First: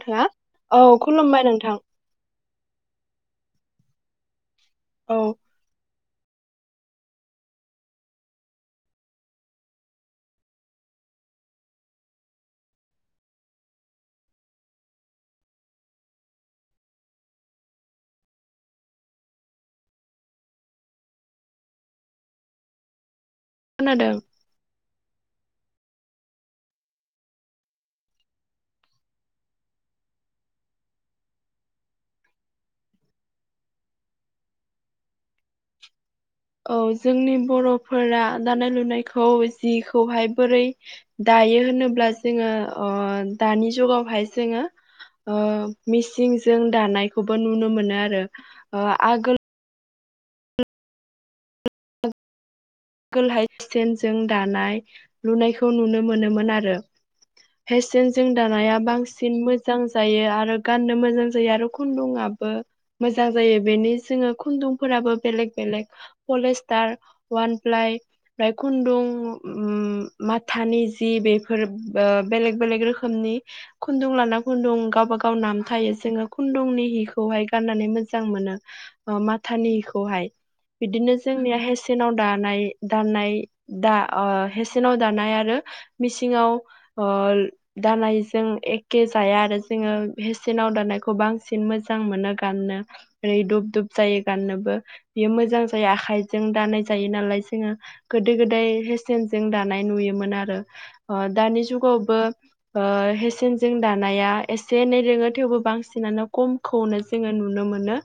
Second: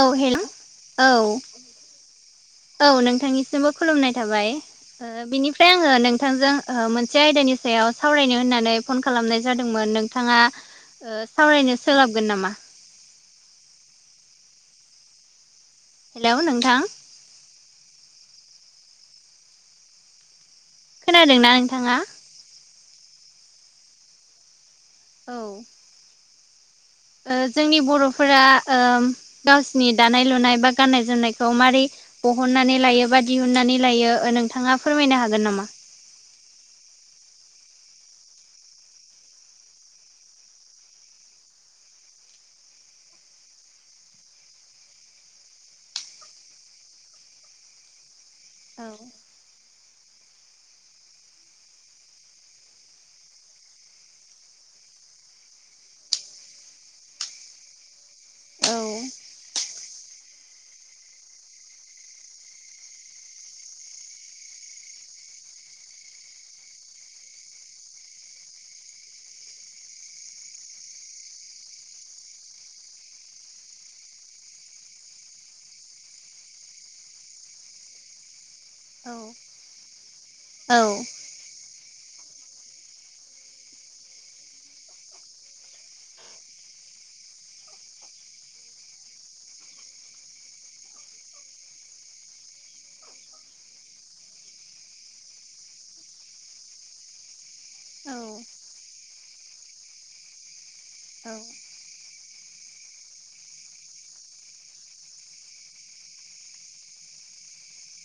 औ हेल' औ। खुलुमबाय नोंथां औ नोंथांनिसिमबो खुलुमनाय थाबाय औ बेनि फ्राय आङो नोंथांजों मोनसे आयदानि सायाव सावरायनो होननानै फन खालामनाय जादोंमोन नोंथाङा सावरायनो सोलाबगोन नामा। हेलौ नोंथां खोनादोंना नोंथाङा। खोनादों औ जोंनि बर'फोरा गावसिनि दानाय लुनाय बा गाननाय जोमनायखौ मारै बहननानै लायो बा दिहुननानै लायो नोंथाङा फोरमायनो हागोन नामा औ जोंनि बर'फोरा दानाय लुनायखौ जिखौहाय बोरै दायो होनोब्ला जोङो दानि जुगावहाय जोङो मिसिंजों दानायखौबो नुनो मोनो आरो औ आगोल कोल हाइ स्टेनजों दानाय लुनायखौ नुनो मोनोमोन आरो फेशन जों औ दानाया बांसिन मोजां जायो आरो गाननो मोजां जायो आरो। खुन्दुंआबो मोजां जायो बेनि जोङो खुन्दुंफोराबो बेलेक बेलेक कलेजथार वान प्लाय ओमफ्राय खुन्दुं माथानि जि बेफोर बेलेग बेलेग रोखोमनि खुन्दुं लाना खुन्दुं गावबा गाव नाम थायो जोङो खुन्दुंनि हिखौहाय गाननानै मोजां मोनो। औ माथानिखौहाय बिदिनो जोंनिया हेसेनाव दा दा हेसेनाव दानाय आरो मिसिङाव अल दानायजों एखे जाया आरो जोङो हेसेनाव दानायखौ बांसिन मोजां मोनो गाननो। ओरै दुब दुब जायो गाननोबो बेयो मोजां जायो आखाइजों दानाय जायो नालाय जोडीं गोदी औ गीदाय हिसानजों दानायख नुनी मोनोमोन आरो द ज वबो हेसेनजों दानाया एसे एनै रोङो थेवबो बांसिनानो खम। खौनो जोङो नुनो मोनो।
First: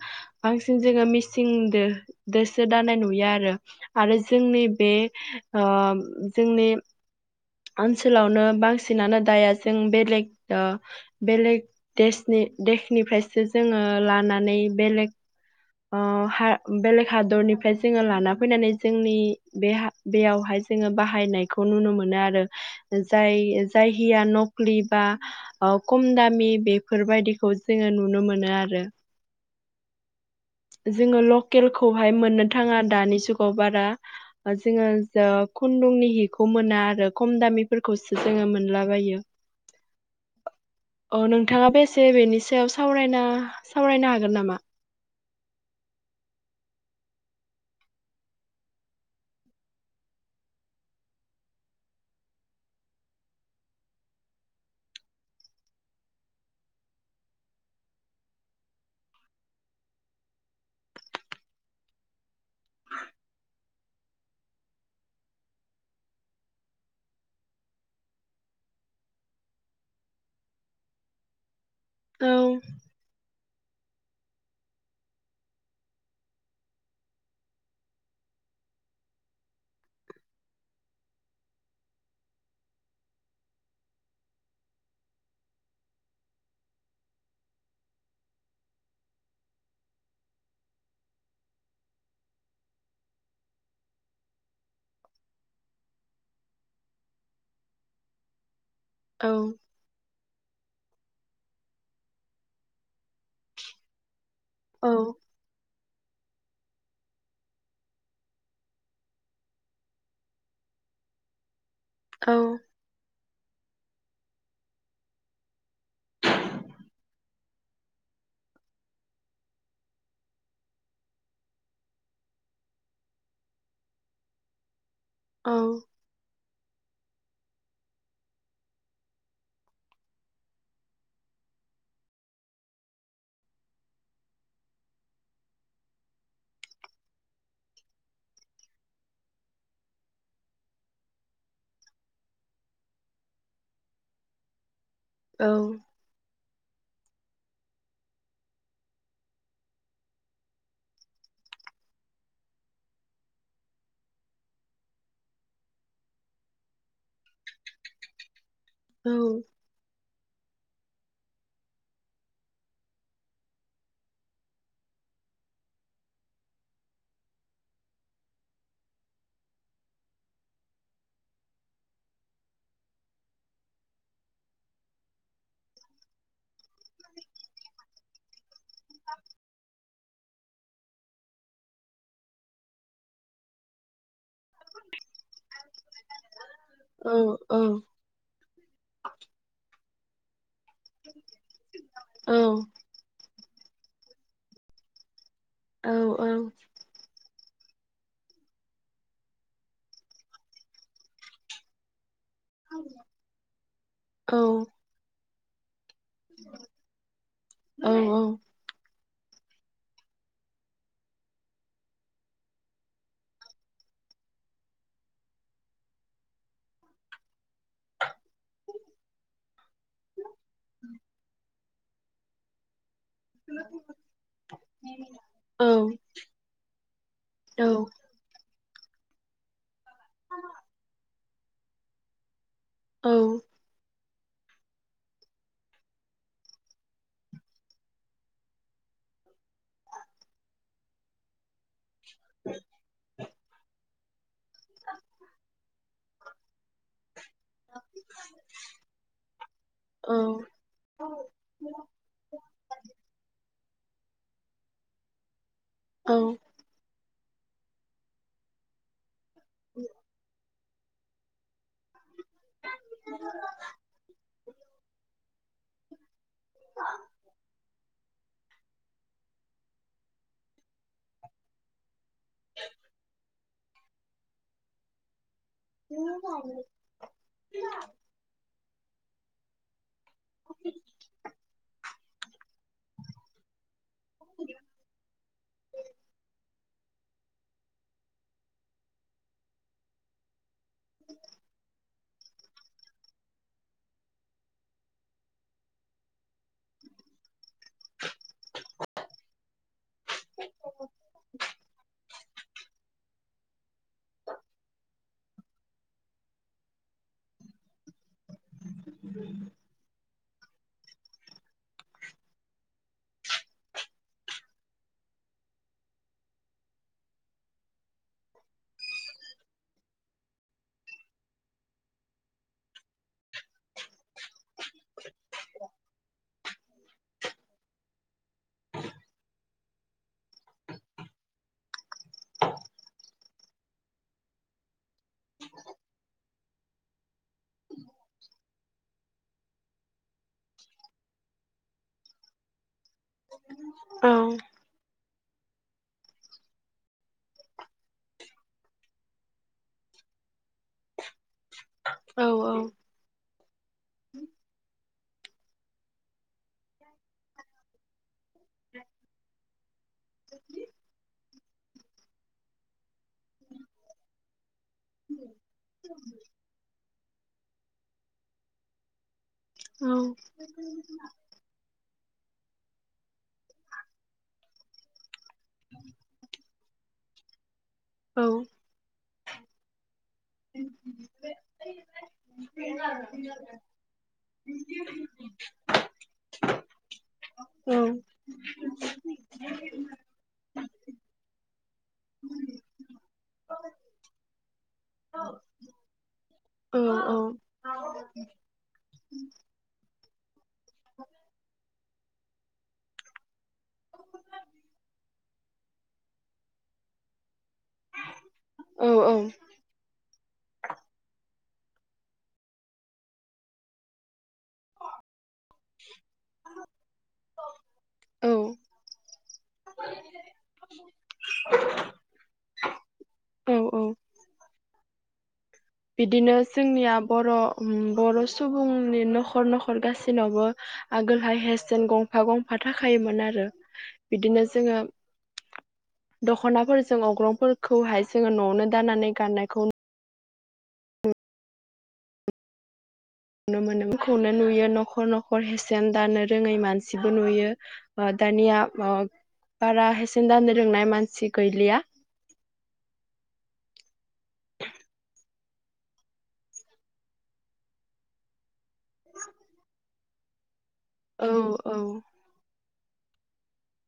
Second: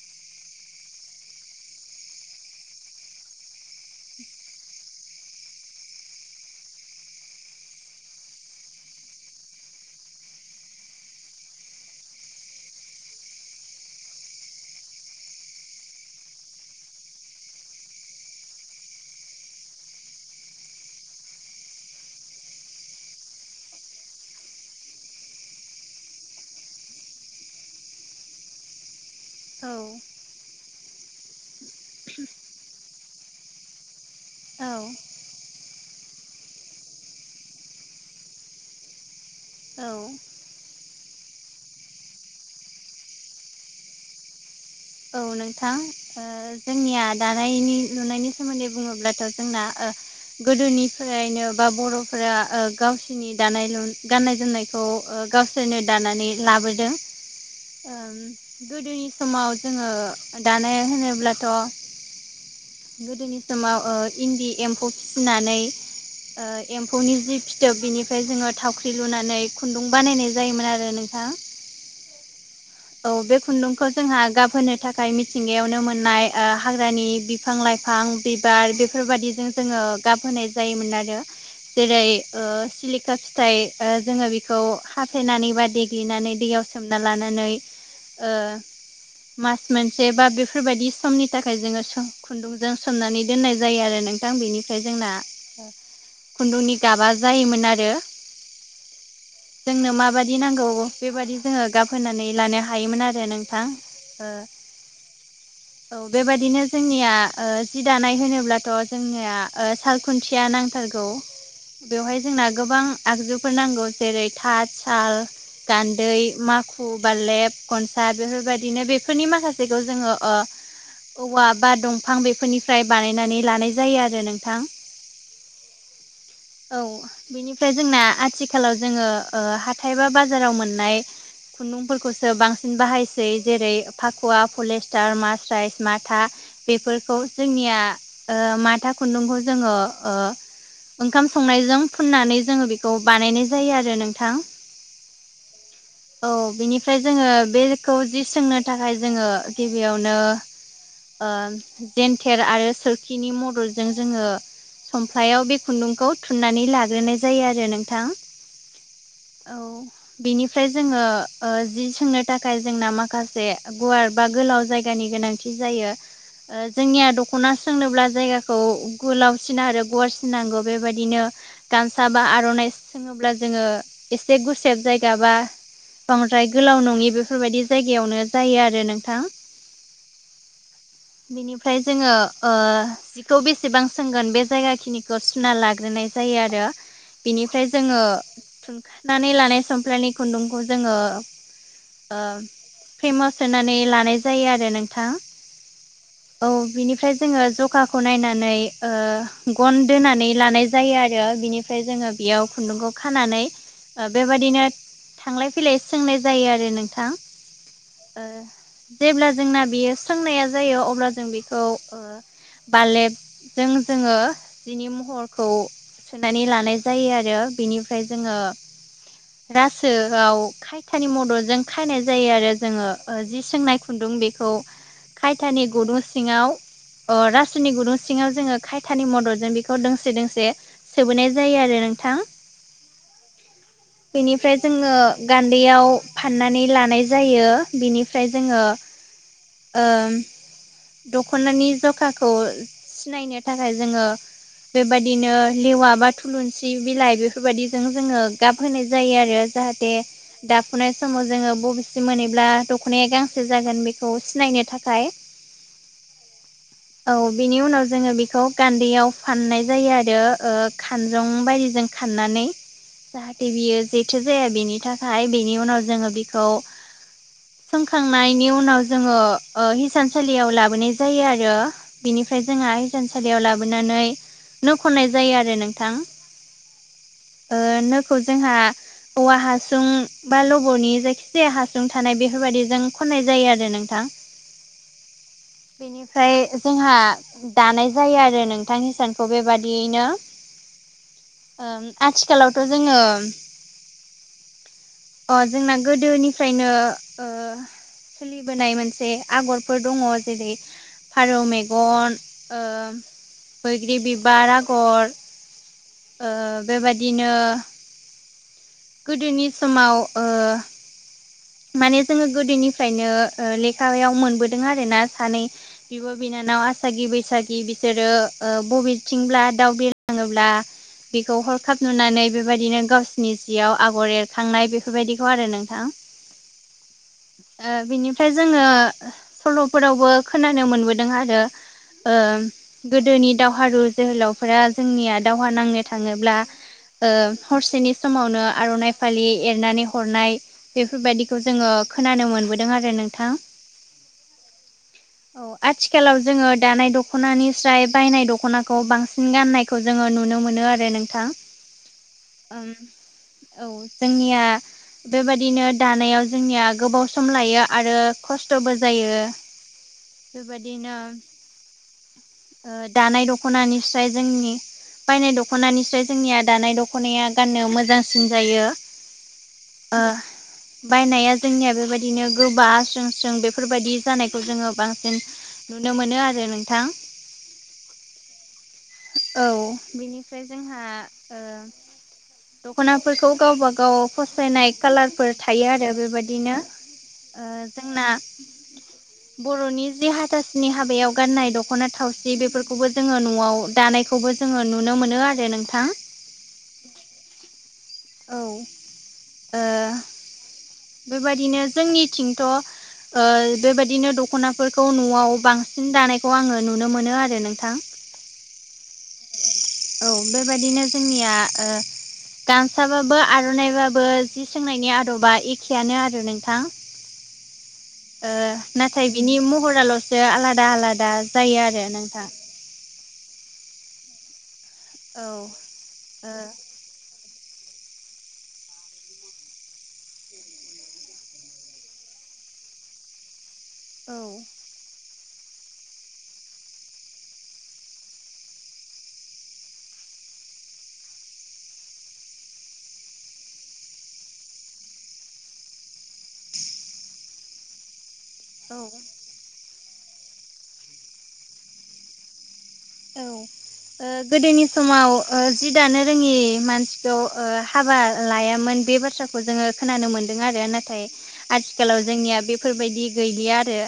बांसिन जोङो मिसिं दो दोसो दानाय नुयो आरो। आरो जोंनि बे ओ जोंनि। ओनसोलावनो बांसिनानो दाया जों बेलेग ओ बेलेग देशनि देशनिफ्रायसो जोङो लानानै बेलेग बेलेग हादरनिफ्राय जोङो लाना फैनानै जोंनि बे बेयावहाय जोङो बाहायनायखौ नुनो मोनो आरो जाय जाय हिया नख्लि बा अ खम दामि बेफोरबायदिखौ जोङो नुनो मोनो आरो। औ। जोङो लकेलखौहाय मोननो थाङा दानि जुगाव बारा। औ जोङो खुन्दुंनि हिखौ मोना आरो। खम दामिफोरखौसो जोङो मोनलाबायो औ अ नोंथाङा बेसे बेनि सायावाव सावरायना सावरायनो हागोन नामा? औ नोंथां! ओ जोंनिया दानायनि लुनायनि सोमोन्दै बुङोब्लाथ' जोंना ओ गोदोनिफ्रायनो बा बर'फोरा ओ गावसिनि दानाय लु गाननाय जोमनाय खौ ओ गावसोरनो दानानै लाबोदों। [inaudible] ओम गोदोनि समाव जोङो दानाय होनोब्लाथ' गोदोनि समाव ओ इन्दि एम्फौ फिनानै ओ एम्फौनि जि फिथोब बिनिफ्राय जोङो थावख्रि लुनानै खुन्दुं बानायनाय जायोमोन आरो नोंथां। औ- औ बे खुन्दुंखौ जोंहा गाबहोनो थाखाय मिथिंगायावनो मोननाय ओ हाग्रानि बि फां लाइफां बिबार बेफोरबायदिजों जोङो गाबहोनाय जायोमोन आरो जेरै ओ सिलिखा फिथाइ ओ जोङो बेखौ हाथायनानै बा देग्लिनानै दैयाव- सोमना लानानै ओ मास मोनसे बा बेफोरबायदि समनि थाखाय जोङो सो खुन्दुंजों सोमनानै दोननाय जायो आरो नों थां बेनिफ्राय जोंना खुन्दुंनि गाबा जायोमोन आरो औ जोंनो माबादि नांगौ बेबादि जोङो गाबहोनानै लानो हायो। हायोमोन आरो नोंथां ओ औ- औ बेबादिनो जोंनिया ओ जि दानाय होनोब्लाथ' जोंनिया सालखुन्थिया नांथारगौ [inaudible] बेवहाय औ जोंना गोबां आगजुफोर नांगौ जेरै- थाद, साल, गान्दै, माखु, बारलेब, खनसाद बेफोरबायदिनो बेफोरनि माखासेखौ जोङो ओ औवा बा दंफां बेफोरनिफ्राय बानायनानै लानाय जायो आरो नोंथां औ औ- बेनिफ्राय जोंना आथिखालाव जोङो ओ हाथाय बा बाजाराव मोननाय खुन्दुंफोरखौ सो बांसिन बाहायसै जेरै फाखुवा, पलेस्टार, मास्राइस, माथा बेफोरखौ जोंनिया ओ माथा खुन्दुंखौ जोङो ओ ओंखाम संनायजों फुननानै जोङो बेखौ बानायनाय जायो आरो नोंथां। औ- औ बिनिफ्राय जोङो बेखौ जि सोंनो थाखाय जोङो गिबियावनो ओ जेेनथेर आरो सोरखिनि मददजों जोङो सफ्लायाव बे खुन्दुंखौ थुननानै लाग्रोनाय जायो आरो नोंथां औ औ बेनिफ्राय जोङो ओ जि सोंनो थाखाय जोंना माखासे गुवार बा गोलाव जायगानि गोनांथि जायो। ओ जोंनिया दख'ना सोंनोब्ला जायगाखौ गोलावसिन आरो गुवारसिन नांगौ बेबायदिनो गामसा बा आर'नाइ सोङोब्ला जोङो एसे गुसेब जायगा बा बांद्राय गोलाव नङि बेफोरबायाददि जायगायावनो जायो आरो नोंथां। बिनिफ्राय जोङो ओ जिखौ बेसेबां सोंगोन बे जायगा खिनिखौ सुना लाग्रोनाय जायो आरो औ औ बेनिफ्राय जोङो थुखानानै लानाय समफ्लानि खुन्दुंखौ जोङो ओ औ फ्रेमाव सोनानै लानाय जायो आरो नोंथां औ बिनिफ्राय जोङो जखाखौ नायनानै ओ गन दोनानै लानाय जायो आरो बिनिफ्राय जोङो इयाव खुन्दुंखौ खानानै ओ बेबादिनो थांलाय फैलाय सोंनाय जायो आरो नोंथां ओ जेब्ला जोंना बियो सोंनाया जायो अब्ला जों बेखौ ओ बालेबजों जोङो जिनि महरखौ सोनानै लानाय जायो आरो बेनिफ्राय जोङो सोआव खायथानि मददजों खायनाय जायो आरो जोङो ओ जि सोंनाय खुन्दुं बिखौ खायथानि गुदुं सिङाव ओ रासोनि गुदुं सिङाव जोङो खायथानि मददजों बेखौ दोंसे दोंसे सोबोनाय जायो आरो नोंथां। औ फ्राय जोङो गान्दैयाव फाननानै लानाय जायो बिनिफ्राय जोङो ओम दखनानि जो ख्राखौ सिनायनो थाखाय जोङो बेबादिनो लेवा बा थुलुनसि बिलाइ बेफोरबायदिजोंनो जोङो गाब होनाय जायो आरो जाहाथे दाफुनाय समाव जोङो बबेसिम मोनोब्ला दखनाया गांसे जागोन बेखौ सिनायनो थाखाय। औ औ बिनि उनाव जोङो बेखौ गान्दैयाव फाननाय जायो आरो ओ खानजं बायजों खाननानै जाहाथे बियो जेथो जाया बेनि थाखायनि उनाव जोङो बिखौ सों खांनायनि उनाव जोङो ओ हिसानसालियाव लाबोनाय जायो आरो। बिनिफ्राय जोंहा हिसानसालियाव लाबोनानै नो खननाय जायो आरो नों थां ओ नोखौ जोंहा औवा हासुं बा लबनि जायखि जाया हासुं थानाय बेफोरबादि जों खनाय जायो आरो नोंथां बेनिफ्राय जोंहा दानाय जायो आरो नोंथां हिसानखौ बेबादियैनो ओं आथिखालावथ जोङो अ जोंना गोदोनिफ्रायनो ओ सोलिबोनाय मोनसे आगरफोर दङ जेरै फारौ मेगन ओ बैग्रि बिबार आगर ओ बेबादिनो गोदोनि समाव ओ माने जोङो गोदोनिफ्रायनो ओ लेखायाव मोनबोदों आरो ना सानै बिब बिनानाव आसागि बैसागि बिसोरो ओ बबेथिंब्ला दाउ बिरलाङोब्ला बेखौ हरखाब नुनानै बेबायदिनो गावसिनि जियाव आगर एरखांनाय बेफोरबायदिखौ आरो नोंथां। ओ बिनिफ्राय जोङो सलफोरावबो खोनानो मोनबोदों आरो ओ गोदोनि दावहारु जोहोलावफोरा जोंनिया दावहा नांनो थाङोब्ला ओ हरसेनि समावनो आरनाइ फालि एरनानै हरनाय बेफोरबायदि खौ जोङो खोनानो मोनबोदों आरो नोंथां। औ औ आथिखालाव जोङो दानाय दखनानिस्राय बायनाय दखनाखौ बांसिन गाननाय खौ जोङो नुनो मोनो आरो नोंथां। ओम औ जोंनिया बेबादिनो दानायाव जोंनिया गोबाव सम लायो आरो खस्थबो जायो। बेबादिनो ओ दानाय दखनानिस्राय जोंनि बायनाय दखनानिस्राय जोंनिया दानाय दखनाया गाननो मोजांसिन जायो। ओ बायनाया जोंनिया बेबादिनो गोबा स्रों स्रों बेफोरबादि जानायखौ जोङो बांसिन नुनो मोनो आरो नोंथां। औ औ बिनिफ्राय जोंहा ओ [unintelligible] दख'नाफोरखौ गावबा गाव फसायनाय खालारफोर थायो आरो बेबायदिनो। ओ जोंना बर'नि जि हाथासुनि हाबायाव गाननाय दख'ना थाव सि बेफोरखौबो जोङो न'आव दानायखौबो जोङो नुनो मोनो आरो नोंथां। औ औ [unintelligible] औ बेबादिनो जोंनिथिंथ' ओ बेबायदिनो दख'नाफोरखौ न'आव बांसिन दानायखौ आङो नुनो मोनो आरो नोंथां। औ औ औ बेबायाददिनो जोंनिया ओ फिसाबाबो आर'नाइबाबो जि सोंनायनि आदबा एखेयानो आरो नोंथां। ओ नाथाय बिनि महराल'सो आलादा आलादा जायो आरो नोंथां। औ औ औ बिदिनो औ जोंनिया बर' बर' सुबुंनि न'खर न'खर गाससिनावबो आगोलहाय हेसेन गंफा गंफा थाखायोमोन आरो बिदिनो जोङो दख'नाफोरजों अग्रंफोरखौहाय जोङो न'आवनो दानानै गाननायखौ नुनो मोनोमोनखौनो नुयो न'खर न'खर हेसेन दानो रोङै मानसिबो नुयो। बा दानिया औ बारा हेसेन दानो लोंनाय मानसि गैलिया। औ ओ गोदोनि समाव ओ जि दानो रोङि मानसिखौ हाबा लायामोन बे बाथ्राखौ जोङो खोनानो मोन्दों आरो नाथाय औ औ आथिखालाव जोंनिया बेफोरबायदि गैलिया आरो।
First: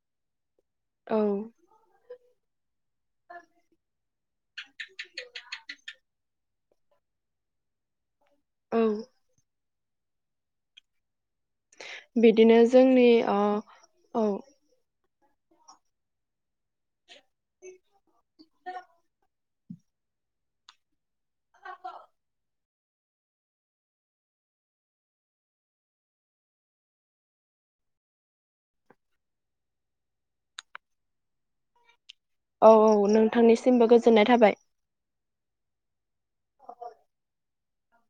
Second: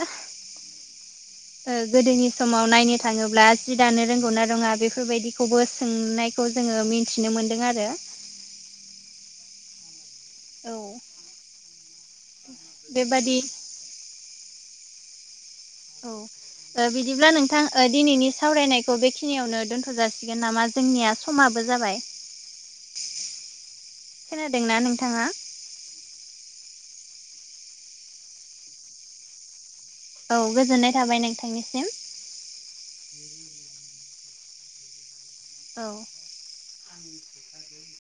औ ओ गोदोनि समाव नायनो थाङोब्ला जि दानो रोंगौनाा रोङा बेफोरबायदिखौबो सोंनाय खौ जोङो मिथिनो मोन्दों आरो। औ औ बिदिनो जोंनि बेबादि अ औ औ बिदिब्ला नोंथां दिनैनि सावरायनायखौ बेखिनियावनो दोन्थ' जा सिगोन नामा जोंनिया समाबो जाबाय? खोनादोंना नोंथाङा? औ गोजोननाय थाबाय नोंथांनिसिम। औ औ नोंथांनिसिमबो गोजोननाय थाबाय। औ